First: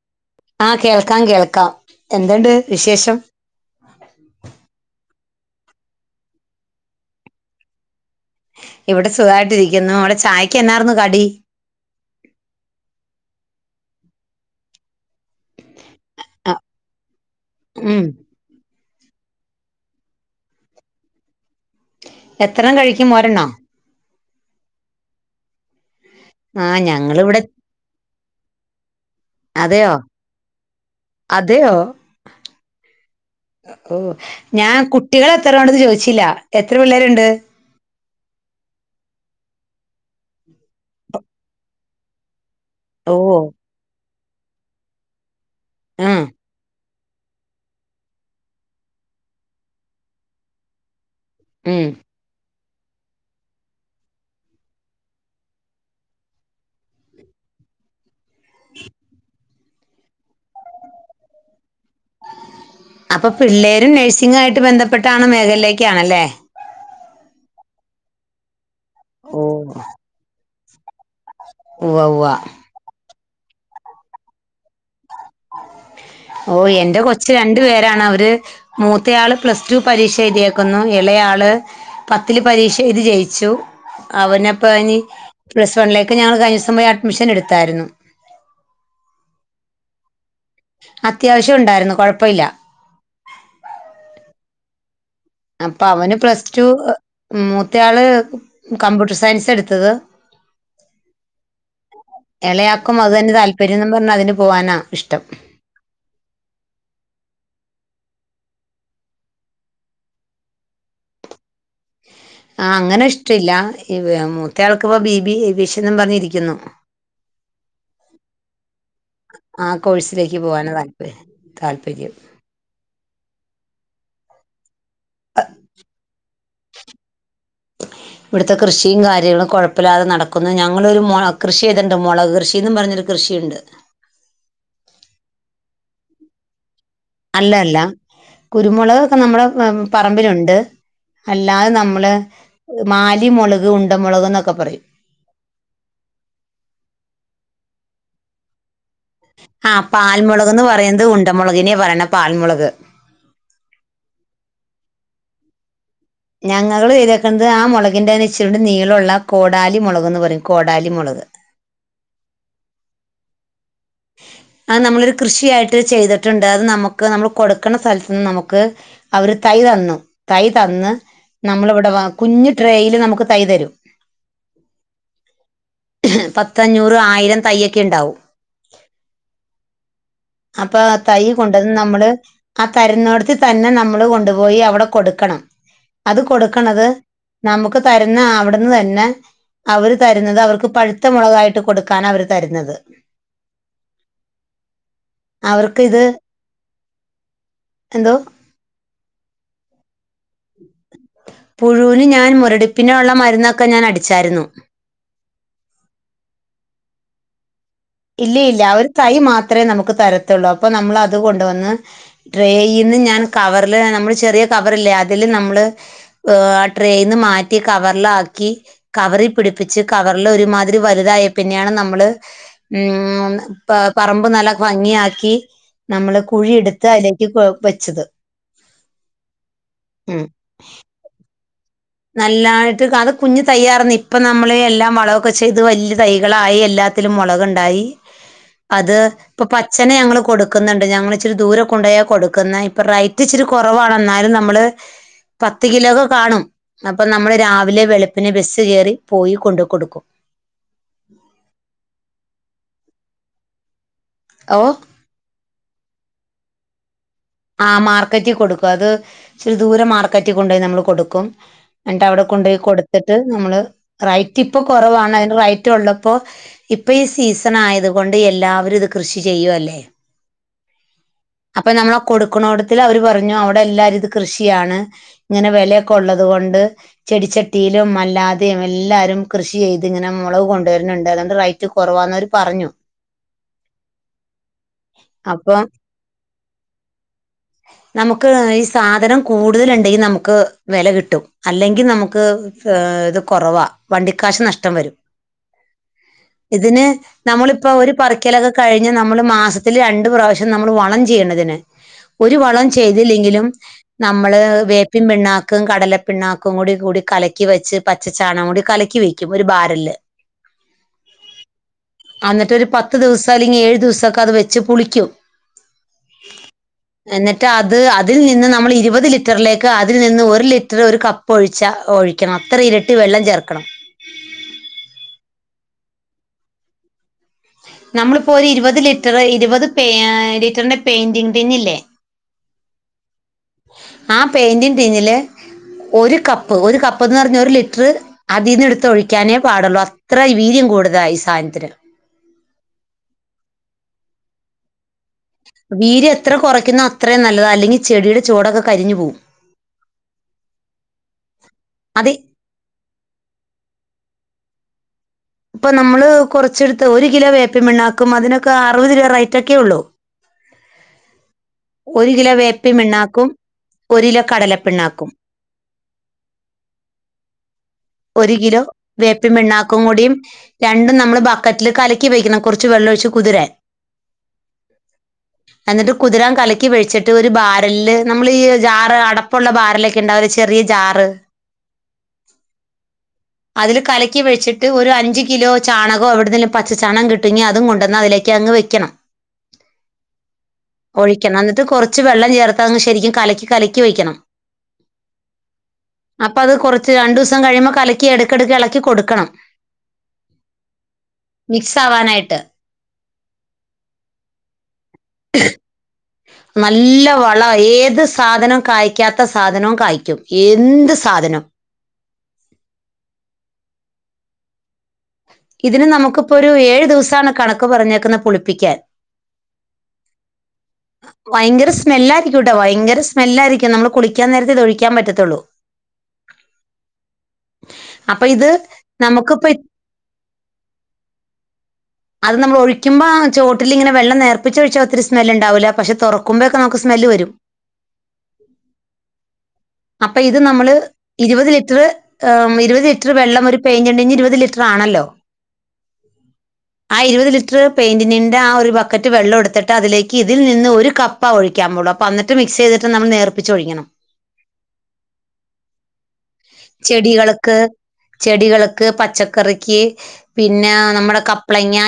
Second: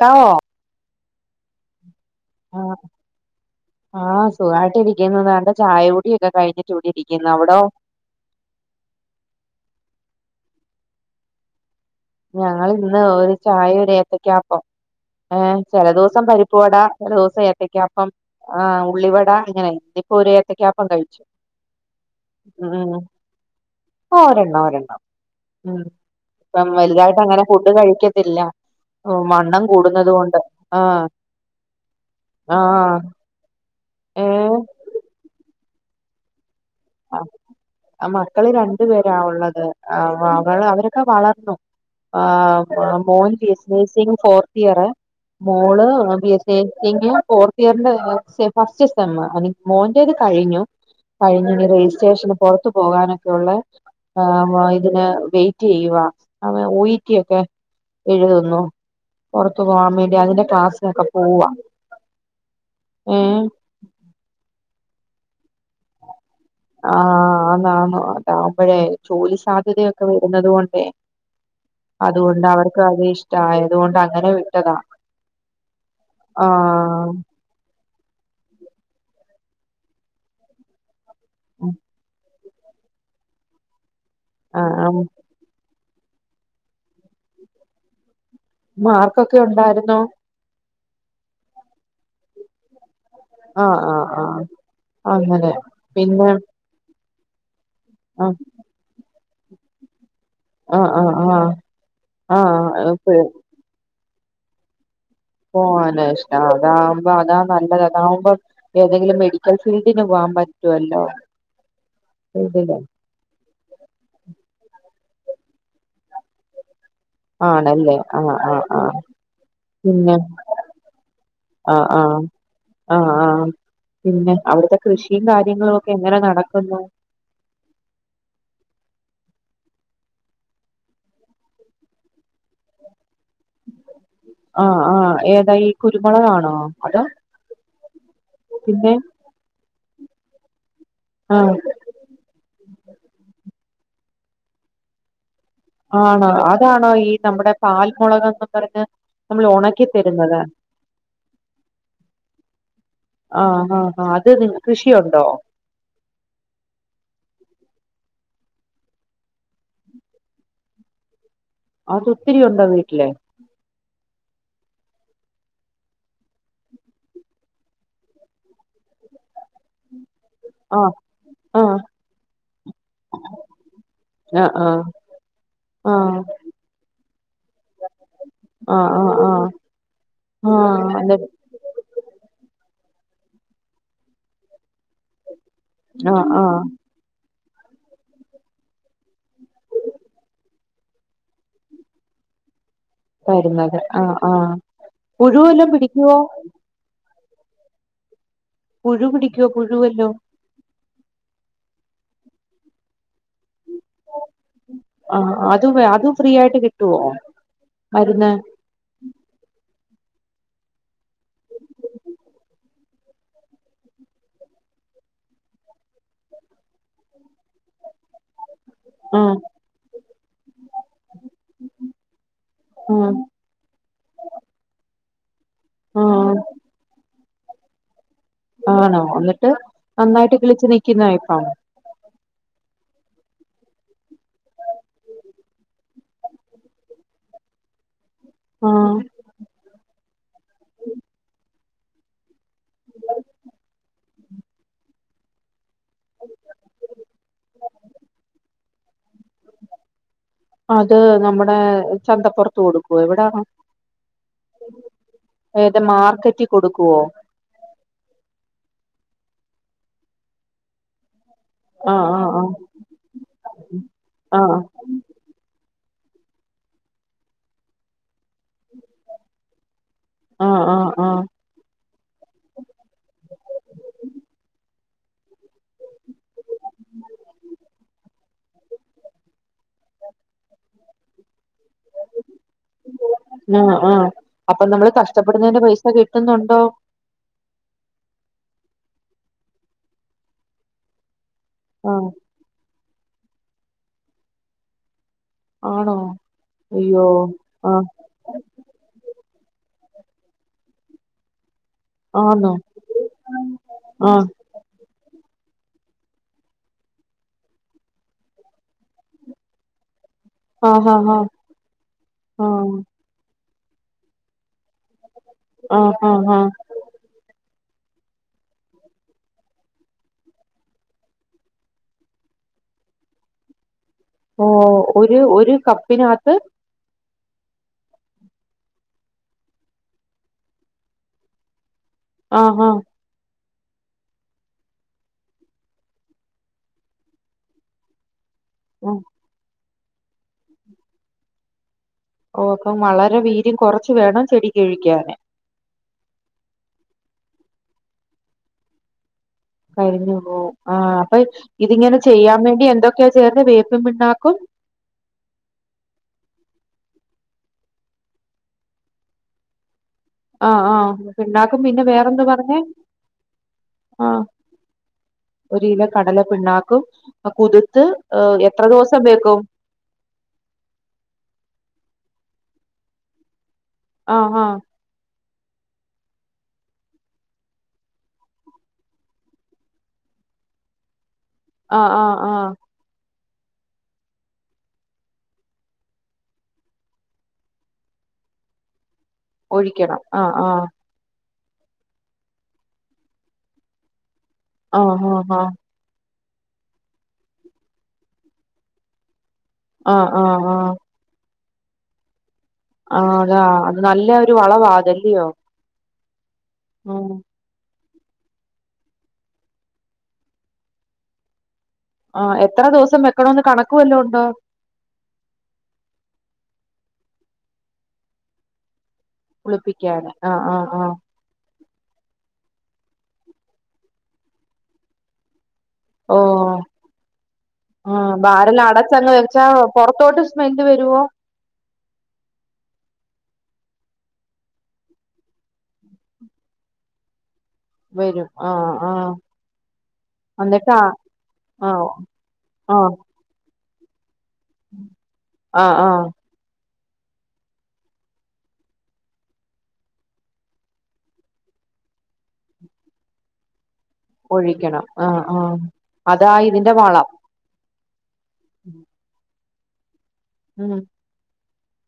കാവോ ആ കേൾക്കാം കേൾക്കാം എന്തുണ്ട് വിശേഷം ആഹ സുഖായിട്ട് ഇരിക്കുന്നുണ്ട് ചായ കുടിയൊക്കെ കഴിഞ്ഞിട്ടൂടി ഇരിക്കുന്നു അവിടോ ഇവിടെ സുഖമായിട്ടിരിക്കുന്നു അവിടെ ചായക്ക് എന്നായിരുന്നു കടി ഞങ്ങല് ഇന്ന് ഒരു ചായ ഒര് ഏത്തക്കാപ്പം ഏ ചെലദോസം ആ, പരിപ്പുവടാ ചെലദോസം ഉം ഏത്തയ്ക്കപ്പം ആ ഉള്ളിവടാ ഇങ്ങനെ ഇനിപ്പോ ഒരു ഏത്തക്കപ്പം കഴിച്ചു എത്രണം കഴിക്കും ഒരെണ്ണോ ഓ ഒരെണ്ണം ഒരെണ്ണം ഉ ഇപ്പം ആ വലുതായിട്ട് ഞങ്ങളിവിടെ അങ്ങനെ ഫുഡ് കഴിക്കത്തില്ല ഓ വണ്ണം അതെയോ കൂടുന്നത് കൊണ്ട് ആഹ അതെയോ ഏഹ് ഞാൻ കുട്ടി ട്ടികൾ എത്രണ്ടെന്ന് ചോദിച്ചില്ല എത്ര പിള്ളേരുണ്ട് മക്കള് രണ്ടു പേര ഉള്ളത് അവള് അവരൊക്കെ വളർന്നു ആ ഓ മോൻ B S C nursing fourth year മോള് ഉം ബി എസ് നേസിങ് ഫോർത്ത് ഇയറിന്റെ ഫസ്റ്റ് സെം മോൻ്റേത് കഴിഞ്ഞു കഴിഞ്ഞു ഇനി ഉം രജിസ്ട്രേഷന് പൊറത്തു പോകാനൊക്കെയുള്ള ആ ഇതിനന് വെയിറ്റെയ്യുവ അവ ഉയിറ്റിയൊക്കെ എഴുതുന്നു പൊറത്തു പോകൻ വേണ്ടി അതിന്റെ ക്ലാസ്സിലൊക്കെ പോവാ ഏ അപ്പ പിള്ളേരും നഴ്സിംഗു മായിട്ട് ബന്ധപ്പെട്ട മേഖലയിലേക്കാണല്ലേ ആഹ് ആണ് ആണ് അതാവുംബോയെ ജോലി ഓ സാധ്യതയൊക്കെ വരുന്നത് കൊണ്ടേ ഉവ്വ ഉവ്വ അതുകൊണ്ട് അവർക്ക് അതി ഇഷ്ടയതുകൊണ്ട് അങ്ങനെ വിട്ടതാ ഓ എന്റെ ആഹ് കൊച് രണ്ട് പേരാണ് അവര് മൂത്തയാൾ പ്ലസ് ടു പരീക്ഷ എഴുതിക്കുന്നു ഇളയാള് പത്ത് ത്തില് പരീക്ഷ എഴുതി ജയിച്ചു അവനപ്പ ഇനി ആഹ് പ്ലസ് വണിലേക്ക് ഞങ്ങൾ കഴിഞോസം പോയി അഡ്മിഷൻ എടുത്തായിരുന്നു മാർക്കൊക്കെ ഉണ്ടായിരുന്നോ അത്യാവശ്യം ഉണ്ടായിരുന്നു കുഴപ്പല്ല ആഹ് ആഹ് ആഹ് അങ്ങനെ അപ്പൊ അവന് പിന്നെ പ്ലസ്ട്ടു മൂത്ത ആള് ആ കമ്പ്യൂട്ടർ സയൻസ് എടുത്തത് ആഹ്ആഹ് ആഹ് ആഹ ഓക്കെ പെരുന്നും പറഞ്ഞാൽ അതിന് പോകാനാണ് ഇഷ്ടം പോവാന ഇഷ്ട അതാവുമ്പോ അതാ നല്ലത് അതാവുമ്പോ ഏതെങ്കിലും മെഡിക്കൽ ഫീൽഡിന് പോകാൻ പറ്റുവല്ലോ ആഹ് ഇതില്. അങ്ങനെ ഇഷ്ടമില്ല മൂത്തയാൾക്കി ഇപ്പ ബിബി വിഷൻ എന്നും പറഞ്ഞിരിക്കുന്നു ആണല്ലേ ആഹ് ആഹ് ആഹ് ആഹ് പിന്നെ കോഴ്സിലേക്ക് പോകാന താല്പര്യ ആഹ് താല്പര്യം ആഹ് ആഹ് ആഹ് പിന്നെ അവിടുത്തെ കൃഷിയും കാര്യങ്ങളും ഒക്കെ എങ്ങനെ നടക്കുന്നു ഇവിടുത്തെ കൃഷിയും കാര്യങ്ങളും കൊഴപ്പല്ലാതെ നടക്കുന്നു ഞങ്ങളൊരു മൊളക് കൃഷി ചെയ്തിട്ടണ്ട് മുളക് കൃഷിന്ന് പറഞ്ഞൊരു കൃഷിയിണ്ട് ആഹ്ആഹ് ഏതാ കുരുമുളക് ആണോ അതോ അല്ല അല്ല പിന്നെ കുരുമുളക് ഒക്കെ നമ്മുടെ പറമ്പിലുണ്ട് ആഹ് അല്ലാതെ നമ്മള് മാലിമുളക് ഉണ്ട മുളക് എന്നൊക്കെ പറയും ആണോ അതാണോ ഈ നമ്മുടെ പാൽമുളകന്ന് പറഞ്ഞ് നമ്മൾ ആഹ് ഉണക്കി തരുന്നത് പാൽമുളക്ന്ന് പറയുന്നത് ഉണ്ടമുളകിനേ പറയണ് പാൽമുളക് ആഹ് ആഹ് ആഹ് അത് നി കൃഷിയുണ്ടോ ഞങ്ങള് ചെയ്തേക്ക്ണത് ആ മുളകിന്റെന്ന് ഇച്ചീഠെ നീളള്ള കോടാലി മുളക്ന്ന് പറയും കോടാലി മുളക് അത് ഒത്തിരി ഉണ്ടോ വീട്ടില് അത് നമ്മളൊരു കൃഷിയായിട്ട് ചെയ്തിട്ടുണ്ട് അത് നമുക്ക് നമ്മൾ കൊടുക്കുന്ന സ്ഥലത്തു നിന്ന് നമുക്ക് അവര് തൈ തന്നു തൈ തന്ന് ആഹ് ആഹ് നമ്മളിവിടെ കുഞ്ഞ് ഡ്രയില് നമുക്ക് തൈ തരും ആഹ് ആഹ് ആഹ് പത്ത് അഞ്ഞൂറ് ആയിരം തയ്യൊക്കെ ഉണ്ടാവും ആഹ് ആഹ് ആഹ് അപ്പൊ ആഹ് അല്ല തൈ കൊണ്ടന്ന് നമ്മള് ആ തരുന്നോടത്തി തന്നെ നമ്മള് കൊണ്ടുപോയി അവിടെ കൊടുക്കണം അത് ആഹ് ആഹ് കൊടുക്കണത് നമുക്ക് തരുന്ന അവിടുന്ന് തന്നെ അവർ തരുന്നത് അവർക്ക് പഴുത്ത മുളകായിട്ട് കൊടുക്കാന അവര് തരുന്നത് തരുന്നത് ആഹ് ആഹ് പുഴുവെല്ലോം അവർക്ക് ഇത് പിടിക്കുവോ എന്തോ പുഴു പിടിക്കുവോ പുഴുവല്ലോം പുഴുവിന് ഞാൻ മുരടിപ്പിന്ള്ള മരുന്നൊക്കെ ഞാൻ അടിച്ചായിരുന്നു ആഹ് അത് അതും ഫ്രീ ആയിട്ട് കിട്ടുവോ മരുന്ന് ഇല്ല ഇല്ല ആ ഒരു തൈ മാത്രമേ നമുക്ക് തരത്തുള്ളൂ അപ്പൊ നമ്മൾ അത്കൊണ്ട് വന്ന് ഡ്രേയിന്ന് ഞാൻ കവറില് നമ്മള് ചെറിയ കവറില്ലേ അതില് നമ്മള് ആ ഡ്രയിന്ന് മാറ്റി കവറില് ആക്കി കവറി ആഹ് പിടിപ്പിച്ച് കവറില് ഒരുമാതിരി വലുതായി പിന്നെയാണ് നമ്മള് ആഹ് ഉം പ പറമ്പ് നല്ല ഭംഗി ആക്കി നമ്മള് ആഹ് കുഴി എടുത്ത് അയിലേക്ക് വെച്ചത് ആണോ എന്നിട്ട് ഉം നന്നായിട്ട് കിളിച്ച് നിക്കുന്നോ ഇപ്പം നല്ലായിട്ട് അത് കുഞ്ഞ് തയ്യായിരുന്നു ഇപ്പ നമ്മള് എല്ലാം വളമൊക്കെ ചെയ്ത് വലിയ തൈകളായി എല്ലാ ത്തിലും മുളക്ണ്ടായി ആഹ് അത് ഇപ്പൊ പച്ചനെ ഞങ്ങൾ കൊടുക്കുന്നുണ്ട് ഞങ്ങള് ഇച്ചിരി ദൂരെ കൊണ്ടോയാ കൊടുക്കുന്ന ഇപ്പ റേറ്റ് ഇച്ചിരി കുറവാണ് എന്നാലും നമ്മള് പത്ത് കിലോക്കെ കാണും അപ്പൊ നമ്മള് രാവിലെ വെളുപ്പിന് ബസ് കയറി പോയി കൊണ്ട് കൊടുക്കും അത് നമ്മടെ ചന്തപ്പൊറത്ത് കൊടുക്കോ എവിടെണോ ഓ ഏതേ മാർക്കറ്റി കൊടുക്കുവോ ആ മാർക്കറ്റി കൊടുക്കും അത് ഇച്ചിരി ദൂരം മാർക്കറ്റി കൊണ്ടുപോയി നമ്മള് കൊടുക്കും ആഹ് എന്നിട്ട് അവിടെ ആഹ് കൊണ്ടു പോയി കൊടുത്തിട്ട് നമ്മള് റൈറ്റ് ആഹ് ഇപ്പൊ കൊറവാണ് അതിന് റൈ റ്റ്ള്ളപ്പോ ഇപ്പൊ ഈ സീസൺ യത് കൊണ്ട് എല്ലാവരും ഇത് കൃഷി ചെയ്യു അല്ലേ ആഹ് ആഹ് ആഹ് അപ്പൊ നമ്മള് കൊടുക്കണോടത്തില് അവര് പറഞ്ഞു അവിടെ എല്ലാവരും ഇത് കൃഷിയാണ് ഇങ്ങനെ വിലയൊക്കെ ഉള്ളത് കൊണ്ട് ചെടിച്ചട്ടിയിലും അല്ലാതെയും എല്ലാരും കൃഷി ചെയ്ത് ഇങ്ങനെ മുളക് കൊണ്ടുവര്ണണ്ട് അതോണ്ട് റൈറ്റ് കുറവാന്നവര് പറഞ്ഞു ആഹ് ആഹ് അപ്പൊ നമ്മള് അപ്പൊ കഷ്ടപ്പെടുന്നതിന്റെ പൈസ കിട്ടുന്നുണ്ടോ നമുക്ക് ഈ സാധനം കൂടുതൽ ഉണ്ടെങ്കി നമുക്ക് വില കിട്ടും അല്ലെങ്കിൽ ആഹ് നമുക്ക് ഇത് കുറവാ വണ്ടിക്കാശ് നഷ്ടം വരും ആണോ ഇതിന് അയ്യോ നമ്മളിപ്പൊ ആഹ് ഒരു പറി ക്കലൊക്കെ കഴിഞ്ഞ് നമ്മള് മാസത്തിൽ രണ്ട് പ്രാവശ്യം നമ്മൾ വളം ചെയ്യണതിന് ഒരു ആന്നോ വളം ചെയ്തില്ലെങ്കിലും ആഹ് നമ്മള് വേ പിെ പിണ്ണാക്കും കടലപ്പ പിണ്ണാക്കും കൂടി കൂടി കലക്കി വെച്ച് പച്ചച്ചാണകം കൂടി കലക്കി വെക്കും ഒരു ബാരൽ ആഹ് ഹാ ഹാ എന്നിട്ടൊരു ആഹ് പത്ത് ദിവസം അല്ലെങ്കിൽ ഏഴു ദിവസൊക്കെ അത് വെച്ച് പുളിക്കൂ ആഹ് ആഹ് ആഹ് എന്നിട്ട് അത് അതിൽ നിന്ന് നമ്മൾ ഇരുപത് ലിറ്ററിലേക്ക് അതിൽ നിന്ന് ഒരു ലിറ്റർ ഒരു ക പൊഴിച്ചാ ഒഴിക്കണം അത്ര ഇരട്ടി വെള്ളം ചേർക്കണം ഓ ഒരു ഒരു കപ്പിനത്ത് നമ്മളിപ്പോ ഒരു ഇരുപത് ലിറ്റർ ഇരുപത് പ ലിറ്ററിന്റെ പെയിന്റിങ്ങ് ടിന്ന് ഇല്ലേ ആഹ് ആഹ് ആ പെയിന്റി ടീന്നില് ഒരു കപ്പ് ഒരു കപ്പ്ന്ന് പറഞ്ഞ ഒരു ലിറ്ററ് അതിന്ന് എടുത്ത് ഉം ഒഴിക്കാനേ പാടുള്ളൂ അത്ര വീര്യം കൂടുതല ഈ സാധനത്തിന് ഓ അപ്പം വളരെ വീര്യം കൊറച്ച് വേണം ചെടി കഴിക്കാന് വീര് എത്ര കുറയ്ക്കുന്നോ അത്രയും നല്ലതാ അല്ലെങ്കി ചെടിയുടെ ചോടൊക്കെ കരിഞ്ഞു പോവും കഴിഞ്ഞു ആ അപ്പൊ ഇതിങ്ങനെ അത് ചെയ്യാൻ വേണ്ടി എന്തൊക്കെയ ചേർന്ന് വേപ്പും പിണ്ണാക്കും ഇപ്പൊ നമ്മള് കുറച്ചെടുത്ത് ഒരു കിലോ വേപ്പിൻ പിണ്ണാക്കും അതിനൊക്കെ അറുപത് രൂപ റൈറ്റ് ഒക്കെ ഉള്ളൂ ആഹ് ആഹ് പിണ്ണാക്കു പിന്നെ ഒരു വേറെന്ത കിലോ പറഞ്ഞേ വേപ്പിൻ പിണ്ണാക്കും ഒരു ആഹ് കിലോ കടലപ്പിണ്ണാക്കും ഒരു കിലോ കടല പിണ്ണാക്കും കുതിത്ത് എത്ര ദിവസം വെക്കും ക്കും കൂടിയും രണ്ടും നമ്മള് ബക്കറ്റില് കലക്കി വെക്കണം കുറച്ച് വെള്ളം ഒഴിച്ച് കുതിര ആഹ് ആഹ് നസ്‌മിസ്‌മിഴ്ഴ്‌സ്‌ൽ എന്നിട്ട് കുതിരൻ കലക്കി വഴിച്ചിട്ട് ഒരു ബാരല്ല് നമ്മൾ ജാറ് അടപ്പുള്ള ബാരല ഒക്കെ ഉണ്ടാവ ഒരു ചെറിയ ജാറ് ആഹ് ആഹ് ആഹ് അതിൽ കലക്കി വച്ചിട്ട് ഒരു അഞ്ച് കിലോ ചാണകം എവിടുന്നന്നും പച്ചാണക കിട്ടകങ്ങ അതും കൊണ്ടുവാൽ അതിലേക്ക് അങ്ങ് വെക്കണം ന്നനമ് ഒഴിക്കണം ആഹ് ആഹ് ഒഴിക്കണം എന്നിട്ട് കുറച്ച് വെള്ളം ചേർത്ത അങ് ശരിക്കും കലക്കി കലക്കി വയ്ക്കണം ആഹ് ആഹ് ആഹ് അപ്പ അത് കുറച്ച് രണ്ടു ദിവസം കഴിയുമ്പോൾ കലക്കി എടുക്കിടുക്ക് ഇളക്കി കൊടുക്കണം ആഹ് ആഹ് ആഹ് മിക്സ് ആവാനായിട്ട് ആ അതാ അത് നല്ല ഒരു വളവാ അതല്ലിയോ നല്ല വ ളാ ഏത് സാധനം കായക്കാത്ത സാധനവും കായ്ക്കും എന്ത് സാധനം ആഹ് എത്ര ദിവസം വെക്കണന്ന് കണക്ക് വല്ലോ ഉണ്ടോ ഇതിന് നമുക്കിപ്പോ ഒരു ഏഴു ദിവസമാണ് കണക്ക് പറഞ്ഞേക്കുന്നത് പുളിപ്പിക്കാൻ പുളിപ്പിക്കാന് ആഹ് ആഹ് ആഹ് ഭയങ്കര സ്മെല്ലായിരിക്കും കേട്ടെ ഭയങ്കര സ്മെല്ലായിയിരിക്കും ട്ടൊ ഭയങ്കര സ്മെല്ലായിരിക്കും നമ്മള് കുളിക്കാൻ നേരത്തെ ഇത് ഒഴിക്കാൻ പറ്റത്തുള്ളൂ ഓ ആ അപ്പൊ ഇത് ബരെല്ലാം അടച്ചങ്ങ് വച്ചാ നമുക്കിപ്പോ ഇത് പുറത്തോട്ട് സ്മെല് വരുവോ അത് നമ്മൾ ഒഴിക്കുമ്പോ ചോട്ടിലിങ്ങനെ വെള്ളം നേർപ്പിച്ച് ഒഴിച്ചാ ഒത്തിരി സ്മെല്ണ്ടാവില്ല പക്ഷെ തുറക്കുമ്പോക്കെ നമുക്ക് സ്മെല് വരും വരും ആഹ് ആഹ് അപ്പൊ ഇത് നമ്മള് ഇരുപത് ആ ലിറ്ററ് ആ ഇരുപത് ലിറ്റർ വെള്ളം ഒരു പെയിന്റ്ണ്ടെങ്കി ഇരുപത് ലിറ്റർ റാണല്ലോ ആ ആ ആ ഇരുപത് ലിറ്റർ പെയിന്റിന്റെ ആ ഒരു ബക്കറ്റ് വെള്ളം എടുത്തിട്ട് അതിലേക്ക് ഇതിൽ നിന്ന് ഒരു കപ്പ് പ്പാ ഒഴിക്കാമൊള്ളൂ അപ്പ അന്നിട്ട് മിക്സ് ചെയ്തിട്ട് നമ്മൾ നേർപ്പിച്ച് ഒഴിക്കണം ഒഴിക്കണം ആ ആ അതാ ഇതിന്റെ വളം കൾക്ക് ചെടികൾക്ക് പച്ചക്കറിക്ക് പിന്നെ ഉം നമ്മടെ കപ് പ്ളങ്ങ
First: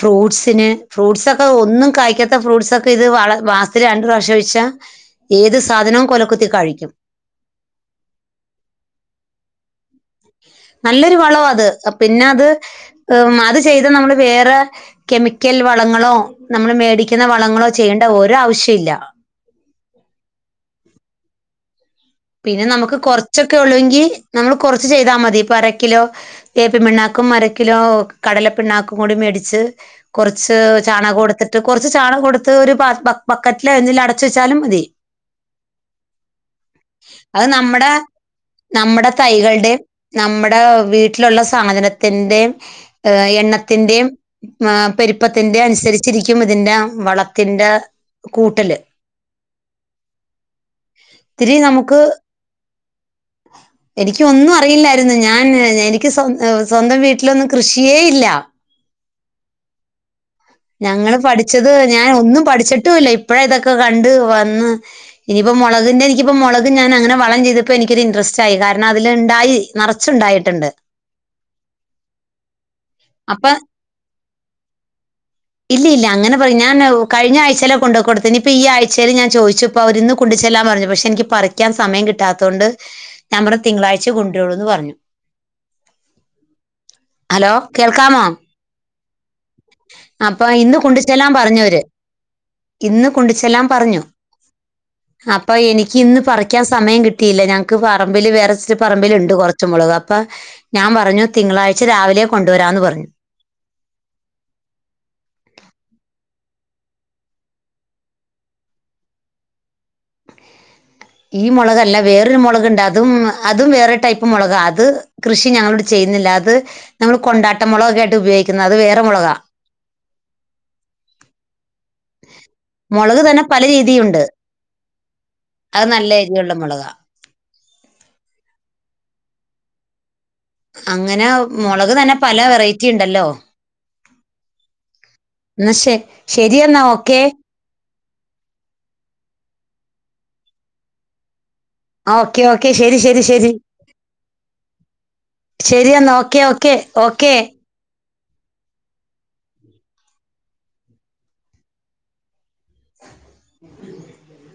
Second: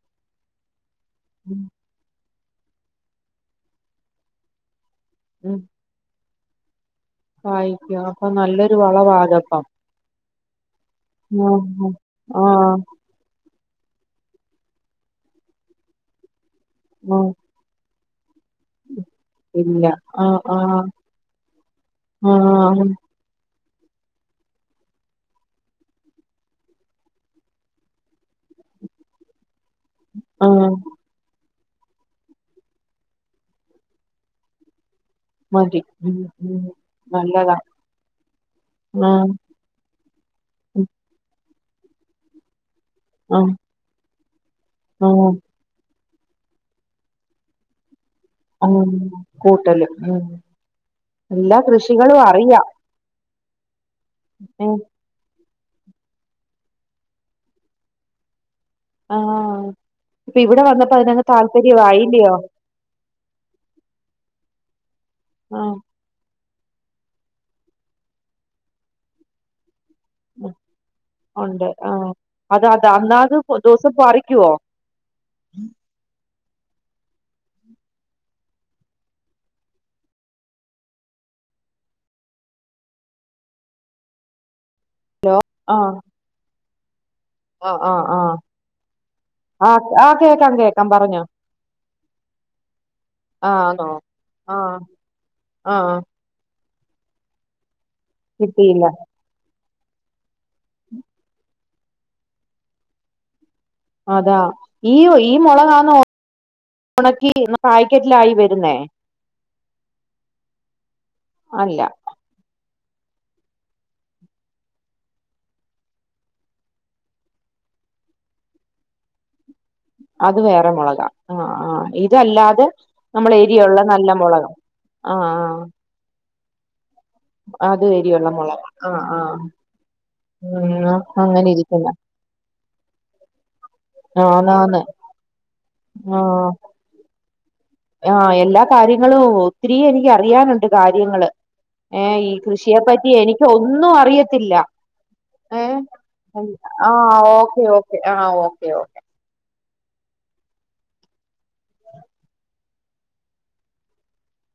ഫ്രൂട്ട്സിന് ഫ്രൂട്ട്സൊക്കെ ഉം ഒന്നും കായ്ക്ക ത്ത ഫ്രൂട്ട്സ് ഒക്കെ ഇത് വള മാസ്സത്തി രണ്ട് പ്രാവശ്യം ഒഴിച്ച ഏത് ഉം സാധനവും കൊലക്കുത്തി കായ്ക്കും കായ്ക്കും അപ്പൊ നല്ലൊരു വളവാതപ്പം നല്ലൊരു വളവാ അത് പിന്നെ അത് ആ അത് ചെയ്താ നമ്മള് വേറെ കെമിക്കൽ വളങ്ങളോ നമ്മള് ആ മേടിക്കുന്ന വളങ്ങളോ ചെയ്യേണ്ട ഓരാ ആവശ്യം ഇല്ല ഇല്ല ആഹ് ആഹ് പിന്നെ നമുക്ക് കൊറച്ചൊക്കെ ഉള്ളൂങ്കി നമ്മൾ കുറച്ച് ചെയ്താ മതി ഇപ്പൊ അരക്കിലോ വേപ്പിൻ പിണ്ണാക്കും അരക്കിലോ കടലപ്പിണ്ണാക്കും കൂടി മേടിച്ച് കുറച്ച് ആ ചാണകൊടുത്തിട്ട് കുറച്ച് ചാണകൊടുത്ത് ഒരു ബക്കറ്റില് എന്തെങ്കിലും അടച്ച് വെച്ചാലും മതി മതി ഉം ഉം അത് നല്ലതാ നമ്മടെ നമ്മടെ ആഹ് തൈകളുടെം നമ്മടെ ഉം വീട്ടിലുള്ള സാധനത്തിന്റേം ആഹ് എണ്ണത്തിന്റേം ആഹ് പെരുപ്പത്തിന്റേം അനുസരിച്ചിരിക്കും ഇതിന്റെ വളത്തിന്റെ ഉം കൂട്ടല് കൂട്ടലും മ് ഇത്തിരി എല്ലാ നമുക്ക് കൃഷികളും അറിയാം എനിക്ക് ഒന്നും ഉം അറിയില്ല ഞാൻ എനിക്ക് സ്വ സ്വന്തം വീട്ടിലൊന്നും കൃഷിയേ ഇല്ല ആഹ് ഇപ്പൊ ഇവിടെ വന്നപ്പോ ഞങ്ങള് അതിനങ്ങ് പഠിച്ചത് ഞാൻ താല്പര്യമായില്ലയോ ഒന്നും പഠിച്ചിട്ടുംല്ല ഇപ്പ ഇതൊക്കെ കണ്ട് വന്ന് ഇനിയിപ്പോ ആഹ് മുളകിന്റെ എനിക്കിപ്പോ മുളക് ഞാൻ അങ്ങനെ വളം ചെയ്തപ്പോ എനിക്കൊരു ഇന്ട്രെസ്റ്റ് ആയി കാരണം അതിൽണ്ടായി ഉം നിറച്ചുണ്ടായിട്ടുണ്ട് ഉണ്ട് ആഹ് അത് അത് അന്നാത് അപ്പൊ ദിവസം പറിക്കുവോ ഇല്ല ഇല്ല അങ്ങനെ പറയും ഞാൻ കഴിഞ്ഞ ആഴ്ചാല കൊണ്ട്പോ കൊടുത്ത ഇപ്പൊ ഈ ആഴ്ചൽ ഞൻ ചോദിച്ചു ഇപ്പൊ അവരിന്ന് കൊണ്ടു ചെല്ലാൻ പറഞ്ഞു പക്ഷെ എനിക്ക് പറിക്കാൻ സമയം കിട്ടാത്തതൊണ്ട് ഞാൻമ്മടെ തിങ്കളാഴ്ച കൊണ്ടുവള്ളൂന്ന് പറഞ്ഞു ഹലോ ആഹ് ഹലോ ആഹ് ആഹ് കേൾക്കാമോ ആഹ് ആഹ് ആഹ് അപ്പൊ കേക്കാം ഇന്ന് കേക്കാം പറഞ്ഞോ കൊണ്ടിച്ചെല്ലാം പറഞ്ഞവര് ഇന്ന് കൊണ്ടിച്ചെല്ലാം ആന്നോ പറഞ്ഞു ആഹ് അപ്പൊ ആഹ് എനിക്ക് ഇന്ന് പറ കിക്കാൻ സമയം കിട്ടിയില്ല ഞങ്ങക്ക് പറമ്പിൽ വേറെ ചില കിട്ടിയില്ല പറമ്പിൽുണ്ട് കുറച്ച മുളക് അപ്പൊ ഞാൻ പറഞ്ഞു തിങ്കളാഴ്ച രാവിലെ കൊണ്ടുവരാന്ന് പറഞ്ഞു അതാ ഈ ഈ മുളകന്ന് ഉണക്കി കായ്ക്കറ്റിലായി വരുന്നേ ഈ അല്ല മുളകല്ല വേറൊരു മുളകുണ്ട് അതും അതും വേറൊ ടൈപ്പ് മുളക് അത് കൃഷി ഞങ്ങളോട് ചെയ്യുന്നില്ല അത് നമ്മൾ കൊണ്ടാട്ട മുളകൊക്ക ആയിട്ട് ഉപയോഗിക്കുന്നത് അത് വേറെ മുളകാ അത് വേറെ മുളക ആഹ് ആഹ് ഇതല്ലാതെ മുളക് നമ്മൾ തന്നെ പല എരിയള്ള നല്ല രീതിയുണ്ട് മുളകം ആഹ് അത് നല്ല വെള്ളമളക അത് വരിയുള്ള മുളക് ആഹ് ആഹ് ഉം അങ്ങനെ ഇരിക്കുന്നു മുളക് തന്നെ പല വെറൈറ്റി ഉണ്ടല്ലോ ആന്ന് ആന്ന് എന്ന ശെ ആഹ് ശരിയെന്നാ ഓക്കെ ആഹ് എല്ലാ കാര്യങ്ങളും ഒത്തിരി എനിക്ക് അറിയാനുണ്ട് കാര്യങ്ങള് ഏർ ഈ ഓക്കെ ഓക്കെ കൃഷിയെ ശരി പറ്റി ശരി എനിക്ക് ശരി ഒന്നും അറിയത്തില്ല ഏഹ് ശരി എന്നാ ഓക്കെ ഓക്കെ ആഹ് ഓക്കെ ഓക്കേ ആഹ് ഓക്കേ ഓക്കേ ഉം